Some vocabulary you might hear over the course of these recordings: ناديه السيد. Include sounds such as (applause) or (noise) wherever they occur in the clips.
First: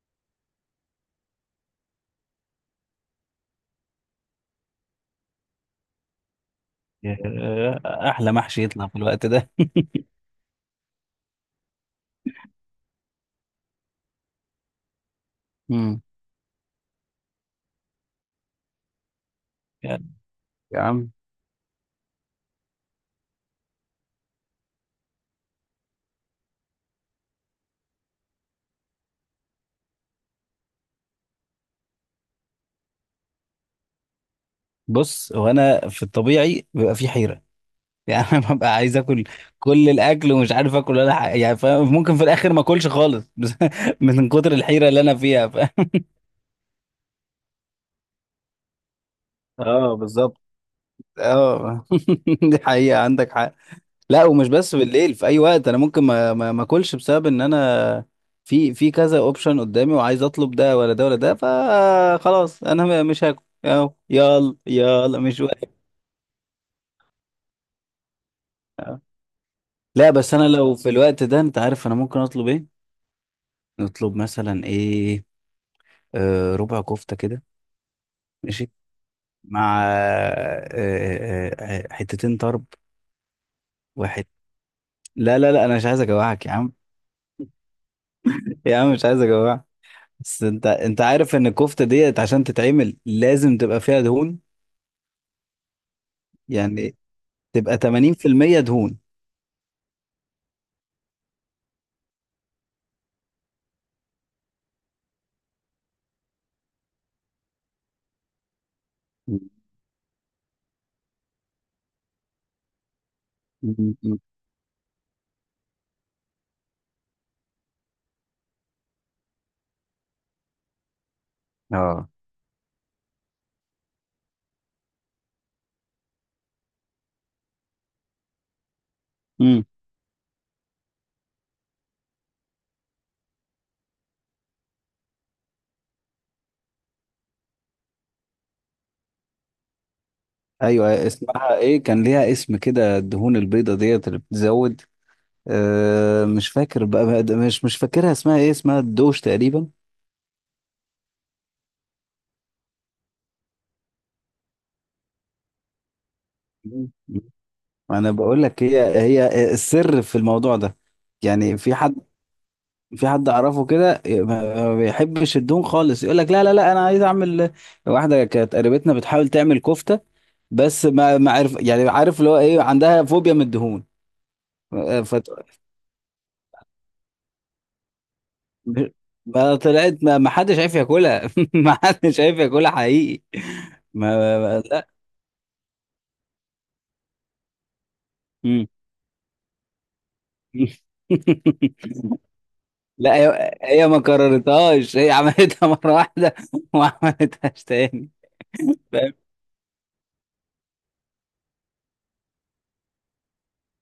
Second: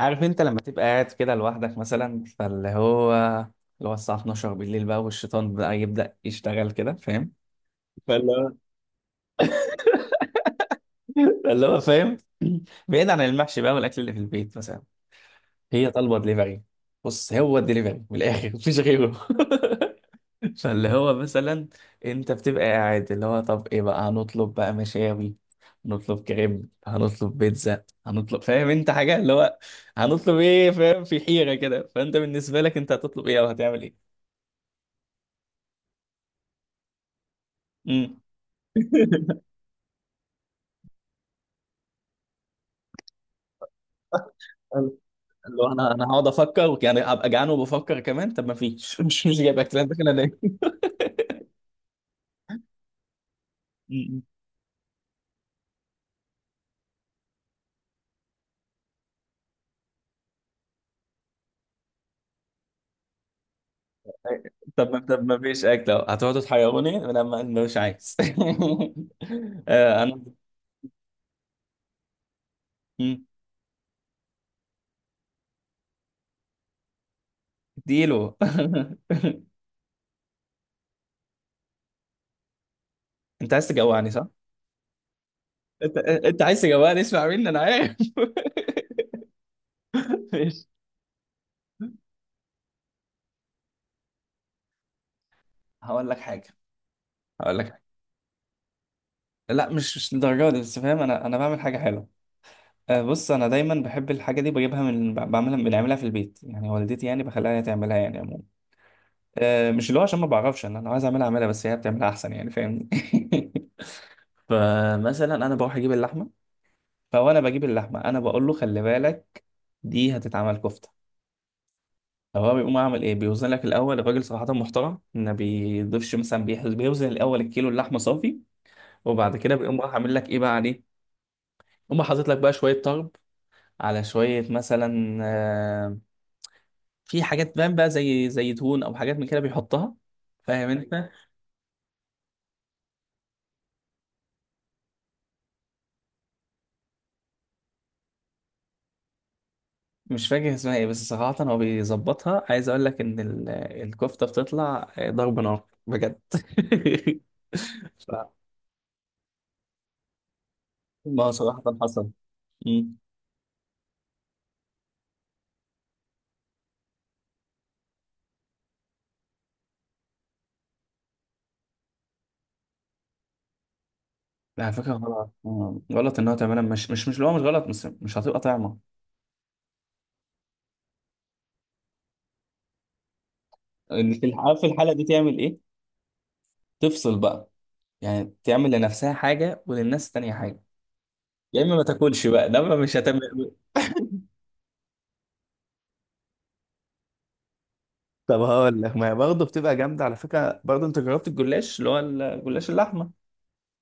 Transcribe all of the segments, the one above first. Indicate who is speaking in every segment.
Speaker 1: عارف انت لما تبقى قاعد كده لوحدك مثلا فاللي هو اللي هو الساعة 12 بالليل بقى، والشيطان بقى يبدأ يشتغل كده فاهم.
Speaker 2: آه،
Speaker 1: فاللي
Speaker 2: احلى
Speaker 1: هو
Speaker 2: محشي يطلع في الوقت ده (laughs)
Speaker 1: (laughs) فاللي هو فاهم. (clears throat) بعيد عن المحشي بقى والأكل اللي في البيت مثلا، هي
Speaker 2: مم.
Speaker 1: طالبة دليفري. بص، هو الدليفري من الآخر مفيش غيره. (laughs)
Speaker 2: يعني
Speaker 1: (laughs)
Speaker 2: يا
Speaker 1: فاللي
Speaker 2: عم،
Speaker 1: هو مثلا انت بتبقى قاعد، اللي هو طب ايه بقى؟ هنطلب بقى مشاوي، هنطلب كريم، هنطلب بيتزا، هنطلب، فاهم انت، حاجة؟ اللي هو هنطلب ايه؟ فاهم، في حيرة كده. فانت بالنسبة لك، انت هتطلب ايه او هتعمل ايه؟
Speaker 2: بص هو انا في الطبيعي بيبقى في حيره. (laughs)
Speaker 1: امم
Speaker 2: يعني انا ببقى عايز اكل
Speaker 1: (laughs)
Speaker 2: كل الاكل ومش عارف اكل ولا حاجه، يعني فاهم؟ ممكن في الاخر ما اكلش خالص (laughs) بس من كتر الحيره اللي انا فيها،
Speaker 1: اللي هو
Speaker 2: فاهم؟
Speaker 1: انا هقعد افكر، يعني هبقى جعان وبفكر كمان طب ما فيش. (laughs) مش جايب اكل، انا
Speaker 2: اه،
Speaker 1: داخل انام.
Speaker 2: بالظبط. اه. (laughs) دي حقيقه، عندك حق.
Speaker 1: أمم.
Speaker 2: لا، ومش بس بالليل، في اي وقت انا ممكن ما اكلش بسبب ان انا في كذا اوبشن قدامي وعايز اطلب ده ولا ده ولا ده، فخلاص انا مش هاكل اهو، يلا
Speaker 1: طب ما،
Speaker 2: يلا
Speaker 1: طب ما
Speaker 2: مش
Speaker 1: فيش
Speaker 2: واقف.
Speaker 1: اكل اهو، هتقعدوا تحيروني لما مش عايز. (laughs) آه،
Speaker 2: لا
Speaker 1: انا
Speaker 2: بس انا لو في الوقت ده انت عارف انا ممكن اطلب ايه؟ نطلب مثلا ايه؟ آه، ربع كفتة كده.
Speaker 1: ديلو. (laughs)
Speaker 2: ماشي. مع حتتين طرب.
Speaker 1: انت عايز تجوعني صح؟
Speaker 2: واحد. لا انا مش
Speaker 1: انت
Speaker 2: عايز
Speaker 1: انت
Speaker 2: اجوعك يا
Speaker 1: عايز
Speaker 2: عم.
Speaker 1: تجوعني، اسمع مني انا عارف.
Speaker 2: يا عم، مش عايز اجوعك.
Speaker 1: (laughs)
Speaker 2: بس انت
Speaker 1: ماشي.
Speaker 2: انت عارف ان الكفتة ديت عشان تتعمل لازم تبقى فيها دهون،
Speaker 1: هقول لك حاجه،
Speaker 2: يعني
Speaker 1: هقول لك
Speaker 2: تبقى
Speaker 1: حاجه،
Speaker 2: 80% دهون.
Speaker 1: لا مش للدرجه دي، بس فاهم، انا بعمل حاجه حلوه. آه، بص انا دايما بحب الحاجه دي، بجيبها من بعملها، بنعملها في البيت يعني، والدتي يعني بخليها هي تعملها يعني عموما.
Speaker 2: م-
Speaker 1: آه، مش اللي هو عشان ما بعرفش، انا لو عايز اعملها اعملها، بس هي بتعملها احسن يعني فاهمني. (laughs)
Speaker 2: م- م.
Speaker 1: فمثلا انا بروح اجيب اللحمه، فوانا بجيب اللحمه انا بقول له خلي بالك دي هتتعمل كفته.
Speaker 2: اه.
Speaker 1: هو بيقوم عامل ايه؟ بيوزن لك الاول، الراجل صراحه محترم، ما بيضيفش مثلا، بيوزن الاول الكيلو اللحمه صافي، وبعد كده
Speaker 2: امم.
Speaker 1: بيقوم راح عامل لك ايه بقى عليه، يقوم حاطط لك بقى شويه طرب، على شويه مثلا آه، في حاجات بقى زي زيتون او حاجات من كده بيحطها، فاهم
Speaker 2: ايوه،
Speaker 1: انت.
Speaker 2: اسمها ايه؟ كان ليها اسم كده، الدهون البيضة ديت اللي بتزود. آه، مش فاكر بقى مش فاكرها اسمها ايه، اسمها الدوش تقريبا.
Speaker 1: مش فاكر اسمها ايه، بس صراحه هو بيظبطها. عايز اقول لك ان الكفته بتطلع آه، ضرب نار بجد.
Speaker 2: م- م.
Speaker 1: (laughs) ف-
Speaker 2: انا بقول لك، هي السر في الموضوع ده.
Speaker 1: ما هو
Speaker 2: يعني
Speaker 1: صراحه
Speaker 2: في حد،
Speaker 1: حصل.
Speaker 2: في حد اعرفه كده، ما بيحبش الدهون خالص، يقول لك لا انا عايز اعمل. واحده كانت قريبتنا بتحاول تعمل كفته، بس ما عارف يعني، عارف اللي هو ايه؟ عندها فوبيا من الدهون.
Speaker 1: لا، على فكرة
Speaker 2: فت...
Speaker 1: غلط، آه، غلط ان هو تعملها، مش اللي هو مش غلط، بس مش هتبقى طعمة.
Speaker 2: ما طلعت، ما حدش عارف ياكلها (laughs) ما حدش عارف ياكلها حقيقي.
Speaker 1: اللي في عارف
Speaker 2: لا.
Speaker 1: الحالة دي تعمل ايه؟ تفصل بقى، يعني
Speaker 2: مم.
Speaker 1: تعمل لنفسها حاجة وللناس تانية حاجة.
Speaker 2: (laughs)
Speaker 1: يا اما ما تاكلش بقى ده، ما مش
Speaker 2: لا،
Speaker 1: هتعمل.
Speaker 2: هي ما
Speaker 1: (laughs)
Speaker 2: كررتهاش، هي عملتها مرة واحدة (laughs) وما عملتهاش تاني.
Speaker 1: طب هقول لك، ما
Speaker 2: فاهم.
Speaker 1: هي برضه بتبقى جامدة على فكرة، برضه انت جربت الجلاش؟ اللي هو الجلاش اللحمة،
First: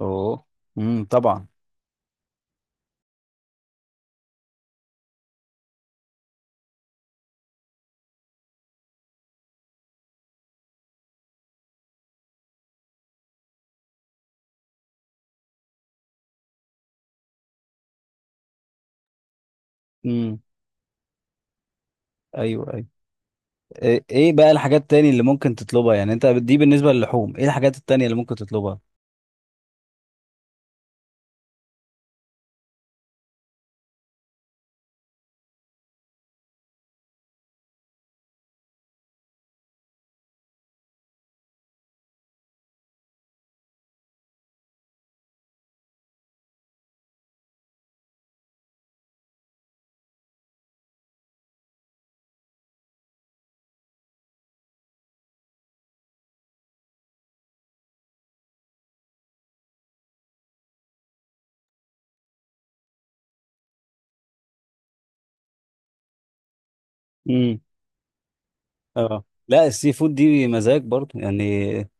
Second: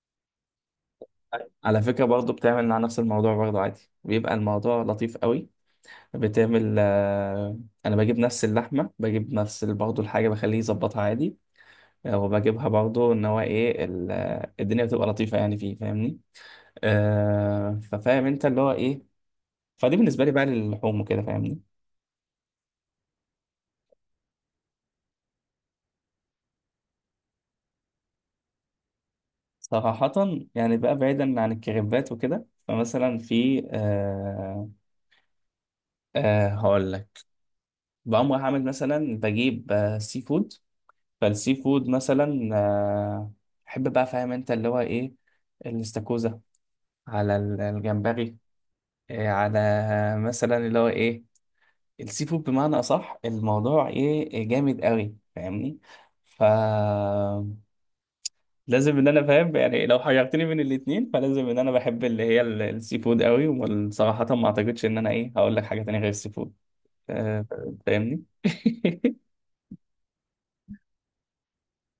Speaker 2: اوه. امم، طبعا.
Speaker 1: على فكرة برضه، بتعمل مع نفس الموضوع برضه عادي، بيبقى الموضوع لطيف قوي، بتعمل آه، انا بجيب نفس اللحمة، بجيب نفس برضه الحاجة، بخليه يظبطها عادي، وبجيبها برضو ان هو ايه آه، الدنيا بتبقى لطيفه يعني فيه، فاهمني. آه، ففاهم انت اللي هو ايه، فدي بالنسبه لي
Speaker 2: امم.
Speaker 1: بقى للحوم وكده، فاهمني.
Speaker 2: ايوه، ايوه. ايه، إيه بقى الحاجات التانية اللي ممكن تطلبها؟ يعني انت دي بالنسبة للحوم، ايه الحاجات التانية اللي ممكن تطلبها؟
Speaker 1: صراحه يعني بقى بعيدا عن الكريبات وكده، فمثلا في آه، آه هقول لك، بقوم رايح اعمل مثلا، بجيب آه سي فود. فالسي فود مثلا آه، احب بقى فاهم انت اللي هو ايه، الاستاكوزا، على الجمبري، آه، على مثلا اللي هو ايه، السي فود بمعنى اصح، الموضوع ايه، إيه، جامد قوي فاهمني. ف لازم ان انا فاهم يعني، لو حيرتني بين الاتنين فلازم ان انا بحب اللي هي السي فود قوي، وصراحة ما اعتقدش ان انا ايه، هقول لك حاجة تانية غير السي فود. آه، فاهمني.
Speaker 2: اه
Speaker 1: (laughs)
Speaker 2: لا، السي فود دي مزاج برضه يعني،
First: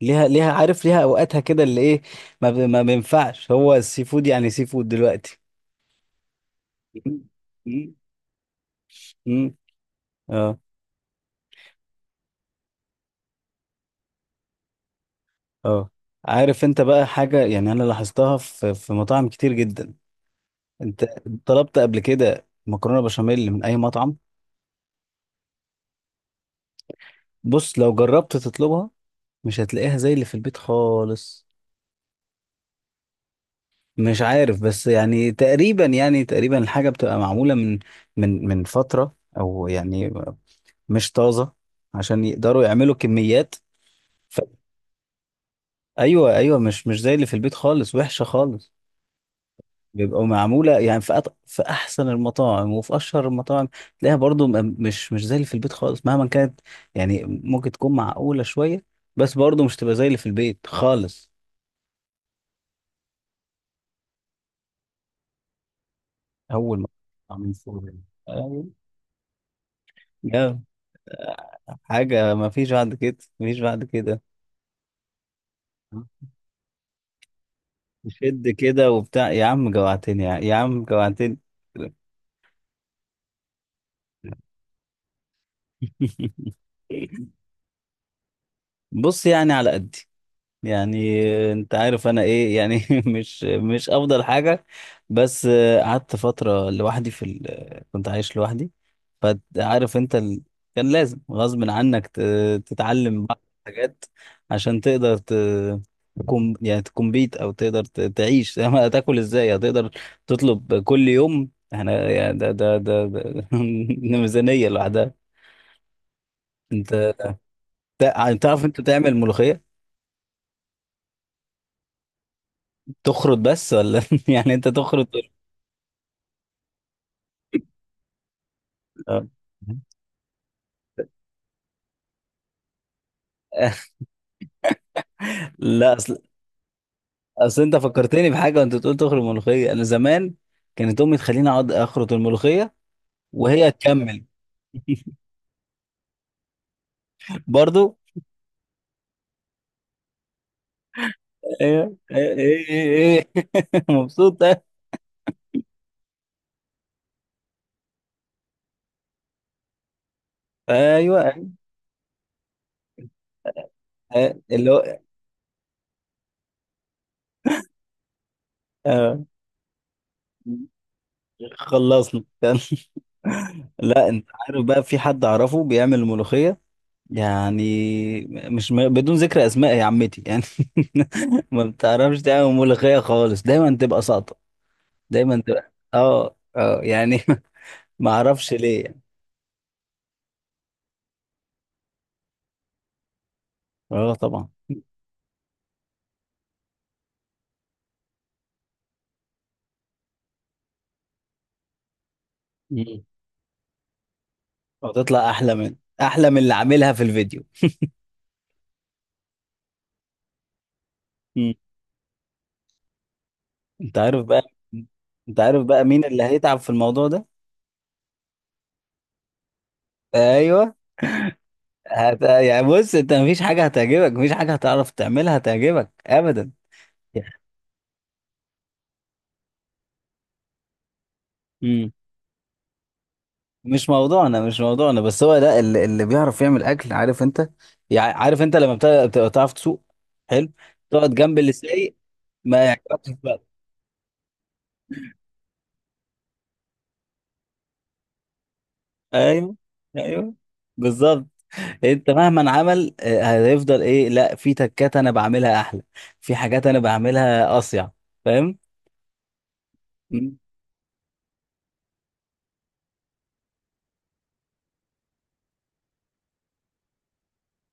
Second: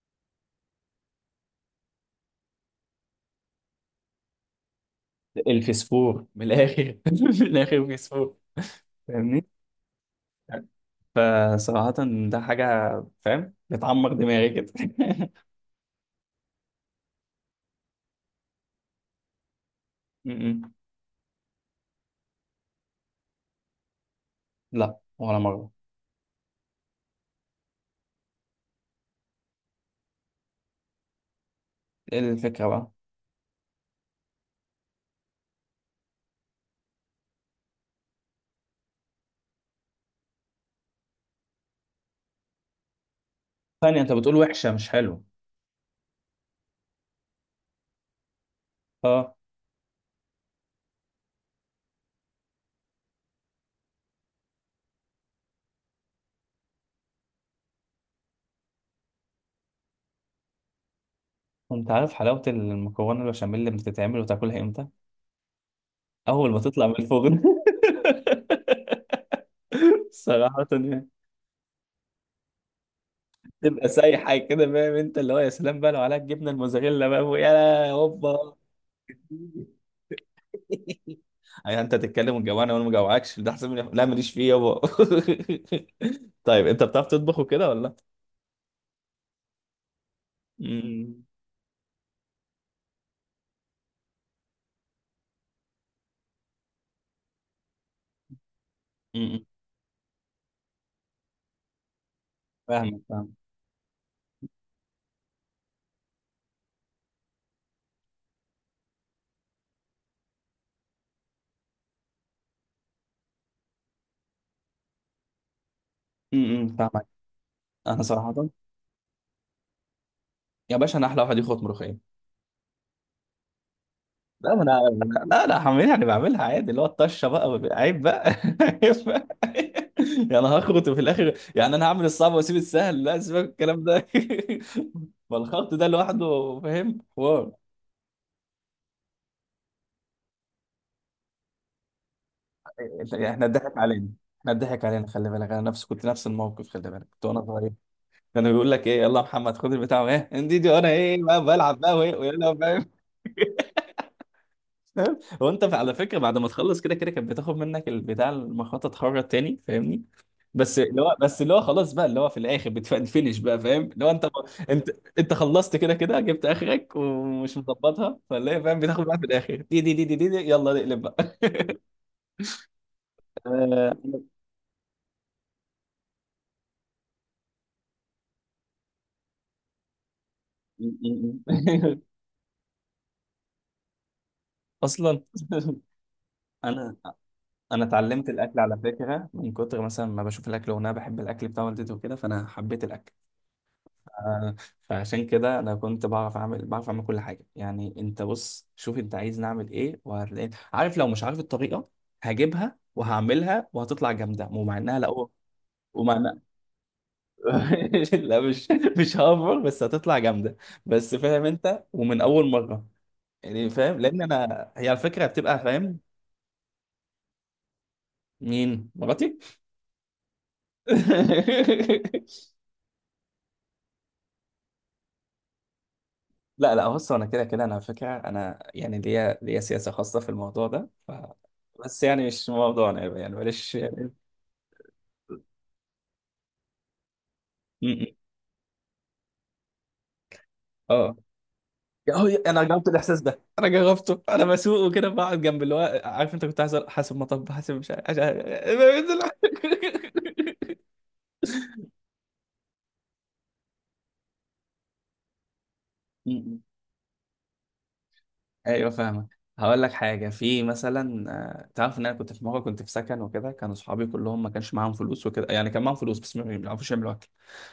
Speaker 2: ليها، ليها، عارف ليها اوقاتها كده اللي ايه. ما بينفعش هو السي فود يعني، سي فود دلوقتي.
Speaker 1: الفسفور من الاخر.
Speaker 2: مم.
Speaker 1: (laughs) من الاخر
Speaker 2: مم.
Speaker 1: فسفور. فاهمني.
Speaker 2: مم. اه.
Speaker 1: فصراحة ده حاجة، فاهم، بتعمر دماغي كده.
Speaker 2: اه، عارف انت بقى حاجة يعني انا لاحظتها في مطاعم كتير جدا.
Speaker 1: (laughs) م- م.
Speaker 2: انت طلبت قبل كده مكرونة بشاميل من اي مطعم؟
Speaker 1: لا ولا مرة.
Speaker 2: بص، لو جربت تطلبها مش هتلاقيها زي اللي في البيت خالص.
Speaker 1: ايه الفكرة بقى؟
Speaker 2: مش عارف، بس يعني تقريبا، يعني تقريبا الحاجة بتبقى معمولة من من فترة او يعني مش طازة، عشان يقدروا يعملوا كميات.
Speaker 1: ثانية، انت بتقول
Speaker 2: ف...
Speaker 1: وحشة مش حلوة؟
Speaker 2: ايوه ايوه، مش زي اللي في البيت خالص، وحشة خالص.
Speaker 1: اه.
Speaker 2: بيبقوا معمولة يعني في في احسن المطاعم وفي اشهر المطاعم، تلاقيها برضو مش زي اللي في البيت خالص مهما كانت. يعني ممكن تكون معقولة شوية، بس برضو مش تبقى زي اللي في البيت خالص.
Speaker 1: انت عارف حلاوة المكرونة البشاميل اللي بتتعمل وتاكلها امتى؟ اول ما
Speaker 2: اول
Speaker 1: تطلع
Speaker 2: ما
Speaker 1: من الفرن.
Speaker 2: عاملين فول يعني. أيوة.
Speaker 1: (laughs)
Speaker 2: يا
Speaker 1: صراحة يعني
Speaker 2: حاجة، ما فيش بعد كده، ما فيش بعد
Speaker 1: تبقى
Speaker 2: كده.
Speaker 1: سايحة كده، فاهم انت اللي هو، يا سلام بقى لو عليها الجبنة الموزاريلا بقى يا
Speaker 2: شد
Speaker 1: هوبا.
Speaker 2: كده وبتاع، يا عم
Speaker 1: (laughs)
Speaker 2: جوعتني، يا عم جوعتني.
Speaker 1: يعني انت تتكلم وتجوعني، وانا ما جوعكش، ده احسن من لا، ماليش فيه يابا. (laughs)
Speaker 2: (laughs)
Speaker 1: طيب انت بتعرف تطبخ وكده ولا لا؟
Speaker 2: بص يعني على قدي. يعني
Speaker 1: امم.
Speaker 2: انت عارف انا ايه يعني (laughs) مش افضل حاجة. بس قعدت فترة لوحدي في كنت عايش لوحدي.
Speaker 1: امم.
Speaker 2: فعارف انت كان لازم غصب عنك
Speaker 1: فاهمك
Speaker 2: تتعلم
Speaker 1: فاهمك.
Speaker 2: بعض الحاجات، عشان تقدر تكون يعني تكمبيت، او تقدر تعيش. (laughs) هتاكل ازاي؟ هتقدر تطلب كل يوم؟ احنا يعني ده (laughs) ميزانية لوحدها.
Speaker 1: امم، فاهمك.
Speaker 2: انت
Speaker 1: انا صراحة،
Speaker 2: تعرف انت تعمل ملوخية؟
Speaker 1: يا باشا انا احلى واحد يخبط ملوخية.
Speaker 2: تخرط بس ولا (laughs)
Speaker 1: لا،
Speaker 2: يعني
Speaker 1: ما
Speaker 2: انت
Speaker 1: انا،
Speaker 2: تخرط؟
Speaker 1: لا لا، هعملها انا بعملها عادي، اللي هو الطشه بقى عيب بقى. (laughs) عيب بقى.
Speaker 2: آه.
Speaker 1: يعني انا هخرط في الاخر؟ يعني انا هعمل الصعب واسيب السهل؟ لا، سيبك من الكلام ده. (laughs) فالخط ده
Speaker 2: لا اصل،
Speaker 1: لوحده، فاهم حوار.
Speaker 2: اصل انت فكرتني بحاجه وانت بتقول تخرط ملوخيه. انا زمان كانت امي تخليني اقعد اخرط الملوخيه
Speaker 1: يعني احنا
Speaker 2: وهي
Speaker 1: اتضحك علينا؟
Speaker 2: تكمل.
Speaker 1: احنا اتضحك علينا، خلي بالك، انا نفسي كنت نفس الموقف، خلي بالك، كنت وانا صغير
Speaker 2: برضو.
Speaker 1: كانوا بيقول لك ايه، يلا يا محمد خد البتاع وايه انديدي، وانا ايه بقى بلعب بقى
Speaker 2: ايه
Speaker 1: وايه
Speaker 2: ايه
Speaker 1: ويلا،
Speaker 2: ايه,
Speaker 1: فاهم.
Speaker 2: إيه. (laughs) مبسوط.
Speaker 1: فاهم، هو انت على فكره بعد ما تخلص كده كده كانت بتاخد منك البتاع المخطط، تخرج تاني فاهمني. بس اللي هو، بس
Speaker 2: ايوه.
Speaker 1: اللي هو خلاص بقى اللي هو في الاخر بتفنش. (laughs) بقى فاهم اللي هو انت،
Speaker 2: آه، اللي
Speaker 1: انت
Speaker 2: هو.
Speaker 1: انت خلصت كده كده، جبت اخرك ومش مظبطها، فاللي هي فاهم، بتاخد بقى في
Speaker 2: آه.
Speaker 1: الاخر دي يلا نقلب بقى.
Speaker 2: خلصنا. (laughs)
Speaker 1: آه،
Speaker 2: لا انت عارف بقى، في حد اعرفه بيعمل ملوخيه يعني، مش م... بدون ذكر اسماء يا عمتي يعني. (laughs) ما
Speaker 1: (laughs)
Speaker 2: بتعرفش تعمل ملوخيه خالص، دايما تبقى ساقطه،
Speaker 1: اصلا
Speaker 2: دايما تبقى، اه
Speaker 1: انا
Speaker 2: يعني (laughs)
Speaker 1: انا
Speaker 2: ما
Speaker 1: اتعلمت
Speaker 2: اعرفش
Speaker 1: الاكل على
Speaker 2: ليه يعني.
Speaker 1: فكره من كتر مثلا ما بشوف الاكل، وانا بحب الاكل بتاع والدتي وكده، فانا حبيت الاكل.
Speaker 2: اه طبعا.
Speaker 1: آه، فعشان كده انا كنت بعرف اعمل، بعرف اعمل كل حاجه يعني، انت بص شوف انت عايز نعمل ايه، وهتلاقي عارف لو مش عارف الطريقه، هجيبها
Speaker 2: مم.
Speaker 1: وهعملها وهتطلع جامده. ومع انها لا،
Speaker 2: وتطلع احلى من
Speaker 1: ومع
Speaker 2: احلى من اللي عاملها في الفيديو.
Speaker 1: (laughs) لا، مش هافر، بس هتطلع جامده، بس فاهم
Speaker 2: مم.
Speaker 1: انت، ومن اول مره يعني، فاهم،
Speaker 2: انت
Speaker 1: لان
Speaker 2: عارف بقى،
Speaker 1: انا هي على فكره
Speaker 2: انت
Speaker 1: بتبقى
Speaker 2: عارف بقى
Speaker 1: فاهم.
Speaker 2: مين اللي هيتعب في الموضوع ده؟
Speaker 1: مين مراتي؟
Speaker 2: ايوه.
Speaker 1: (laughs)
Speaker 2: يعني بص، انت مفيش حاجه هتعجبك، مفيش حاجه هتعرف تعملها هتعجبك.
Speaker 1: لا لا، بص انا
Speaker 2: ابدا.
Speaker 1: كده كده، انا على فكره انا يعني، ليا سياسه خاصه في الموضوع ده. بس يعني مش موضوعنا يعني، معلش.
Speaker 2: مش
Speaker 1: م-
Speaker 2: موضوعنا، مش موضوعنا، بس هو لا اللي بيعرف يعمل اكل، عارف انت،
Speaker 1: م.
Speaker 2: يعني عارف انت لما بتبقى بتعرف تسوق. حلو. تقعد
Speaker 1: اه،
Speaker 2: جنب اللي سايق،
Speaker 1: يا هو انا
Speaker 2: ما
Speaker 1: جربت
Speaker 2: يعجبكش
Speaker 1: الاحساس ده،
Speaker 2: بقى.
Speaker 1: انا جربته، انا بسوق وكده، بقعد جنب اللي هو عارف انت، كنت حاسب، حاسب مطب، حاسب مش عارف عشان.
Speaker 2: ايوه ايوه،
Speaker 1: (laughs)
Speaker 2: بالظبط. انت مهما عمل هيفضل ايه، لا في تكات انا بعملها احلى،
Speaker 1: م-
Speaker 2: في
Speaker 1: م.
Speaker 2: حاجات انا بعملها اصيع. فاهم.
Speaker 1: ايوه فاهمك. هقول لك حاجه
Speaker 2: مم.
Speaker 1: في مثلا آه، تعرف ان انا كنت في مره، كنت في سكن وكده، كانوا صحابي كلهم ما كانش معاهم فلوس وكده، يعني كان معاهم فلوس بس ما بيعرفوش يعملوا اكل.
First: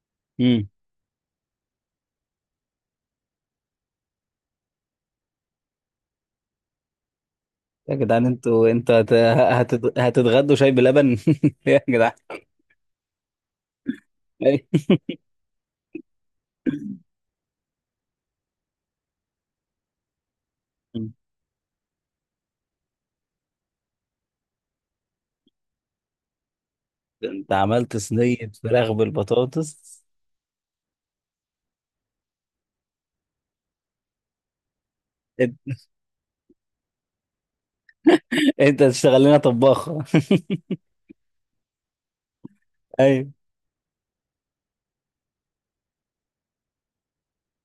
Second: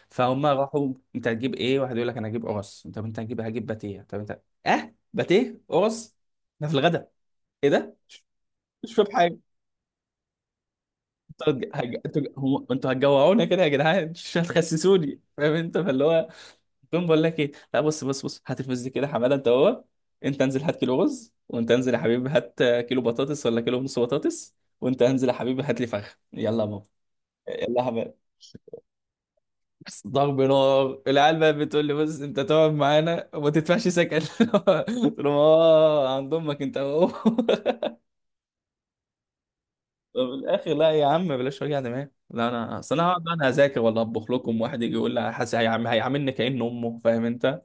Speaker 1: فهم
Speaker 2: مم.
Speaker 1: راحوا انت هتجيب ايه؟ واحد يقول لك انا هجيب قرص، طب انت هتجيب؟ هجيب باتيه، طب انت؟ اه، باتيه قرص ده في الغدا؟ ايه
Speaker 2: يا
Speaker 1: ده؟
Speaker 2: جدعان، انتوا
Speaker 1: مش
Speaker 2: انتوا
Speaker 1: فاهم حاجه.
Speaker 2: هتتغدوا شاي بلبن
Speaker 1: انتوا
Speaker 2: (laughs)
Speaker 1: هتج-
Speaker 2: يا
Speaker 1: هج-
Speaker 2: جدعان.
Speaker 1: انتوا هم- انتوا هتجوعونا كده يا جدعان، (laughs) مش
Speaker 2: (laughs)
Speaker 1: هتخسسوني فاهم انت، فاللي هو تقوم بقول لك ايه؟ لا، بص بص هات الفلوس دي كده يا حماده. انت هو، انت انزل هات كيلو رز، وانت انزل يا حبيبي هات كيلو بطاطس ولا كيلو ونص بطاطس، وانت انزل يا حبيبي هات لي فخذ، يلا يا بابا،
Speaker 2: انت
Speaker 1: يلا يا
Speaker 2: عملت
Speaker 1: حماد.
Speaker 2: صينية فراخ بالبطاطس؟
Speaker 1: بس ضرب نار. العيال بقى بتقول لي، بص انت تقعد معانا وما تدفعش سكن. (laughs) قلت لهم اه، عند امك انت اهو. (laughs)
Speaker 2: انت تشتغل لنا طباخ.
Speaker 1: من الاخر، لا يا عم بلاش وجع دماغ، لا انا،
Speaker 2: (laughs)
Speaker 1: اصل انا هقعد
Speaker 2: ايوه
Speaker 1: بقى انا اذاكر ولا اطبخ لكم؟ واحد يجي يقول لي حاسس، هيعاملني كأن امه، فاهم انت.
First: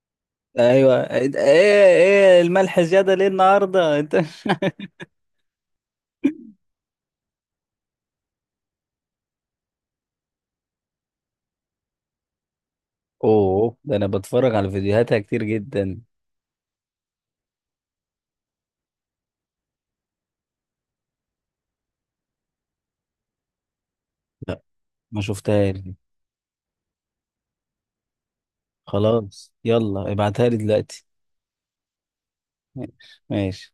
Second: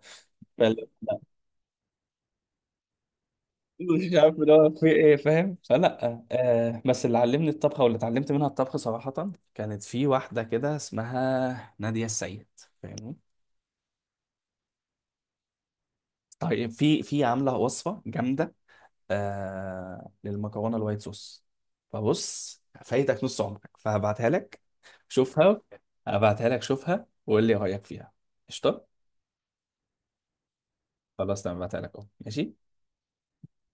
Speaker 2: ايوه.
Speaker 1: لا،
Speaker 2: ايه الملح زياده ليه النهارده
Speaker 1: مش
Speaker 2: انت؟ (laughs)
Speaker 1: عارف اللي هو في ايه، فاهم، فلا آه، بس اللي علمني الطبخه واللي اتعلمت منها الطبخ صراحه كانت في واحده كده اسمها ناديه السيد، فاهمني.
Speaker 2: اوه ده انا بتفرج على فيديوهاتها كتير جدا.
Speaker 1: طيب في عامله وصفه جامده آه، للمكرونه الوايت صوص، فبص فايتك نص عمرك، فهبعتها لك
Speaker 2: لا ما
Speaker 1: شوفها.
Speaker 2: شفتهاش.
Speaker 1: هبعتها لك شوفها، وقول لي رايك فيها، قشطه؟
Speaker 2: خلاص يلا ابعتها لي دلوقتي.
Speaker 1: خلاص تمام، هبعتها لك اهو، ماشي.
Speaker 2: ماشي. ماشي.